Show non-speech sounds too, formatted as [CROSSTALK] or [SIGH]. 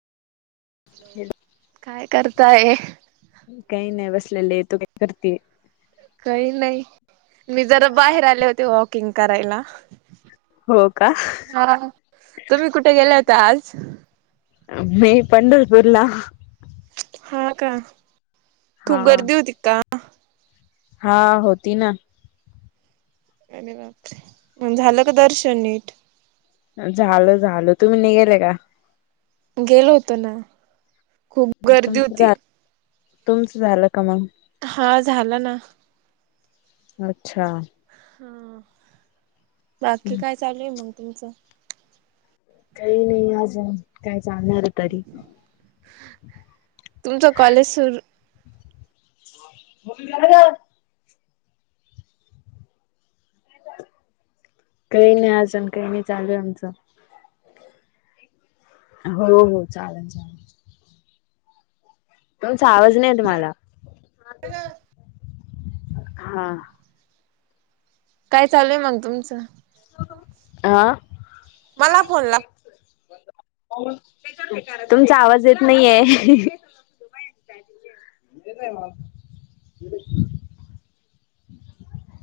काय करताय? काय नाय बसल्याली आय तू काय करते? काय नाय मी जरा बाहेर आले होते वॉकिंग करायला. हो का हा तुम्ही कुठे होत्या आज? मी पंढलपूरला. हा का, हा खूप गर्दी होती का? हा होती ना. म झालं का दर्शन नीट? झालं झालं, तुम्ही नीगेले का? गेलो होतो ना. खूप गर्दी तुमचं होती झा तुमचं झालं का मग? हा झाला ना. अच्छा. हा बाकी काय चालू आय मग तुमचं? काय नाही आजुन काय चालणार तरी. तुमच कॉलेज सुर [INAUDIBLE] काय नी आजुन आजण काय नी चालू आय आमचं. हो हो चालन चालन. तुमचा आवाज नाय येत मला. काय ग? हा. काय चालूय मग तुमचं? आ? मला फोन ला तुमचा आवाज येत नाहीये.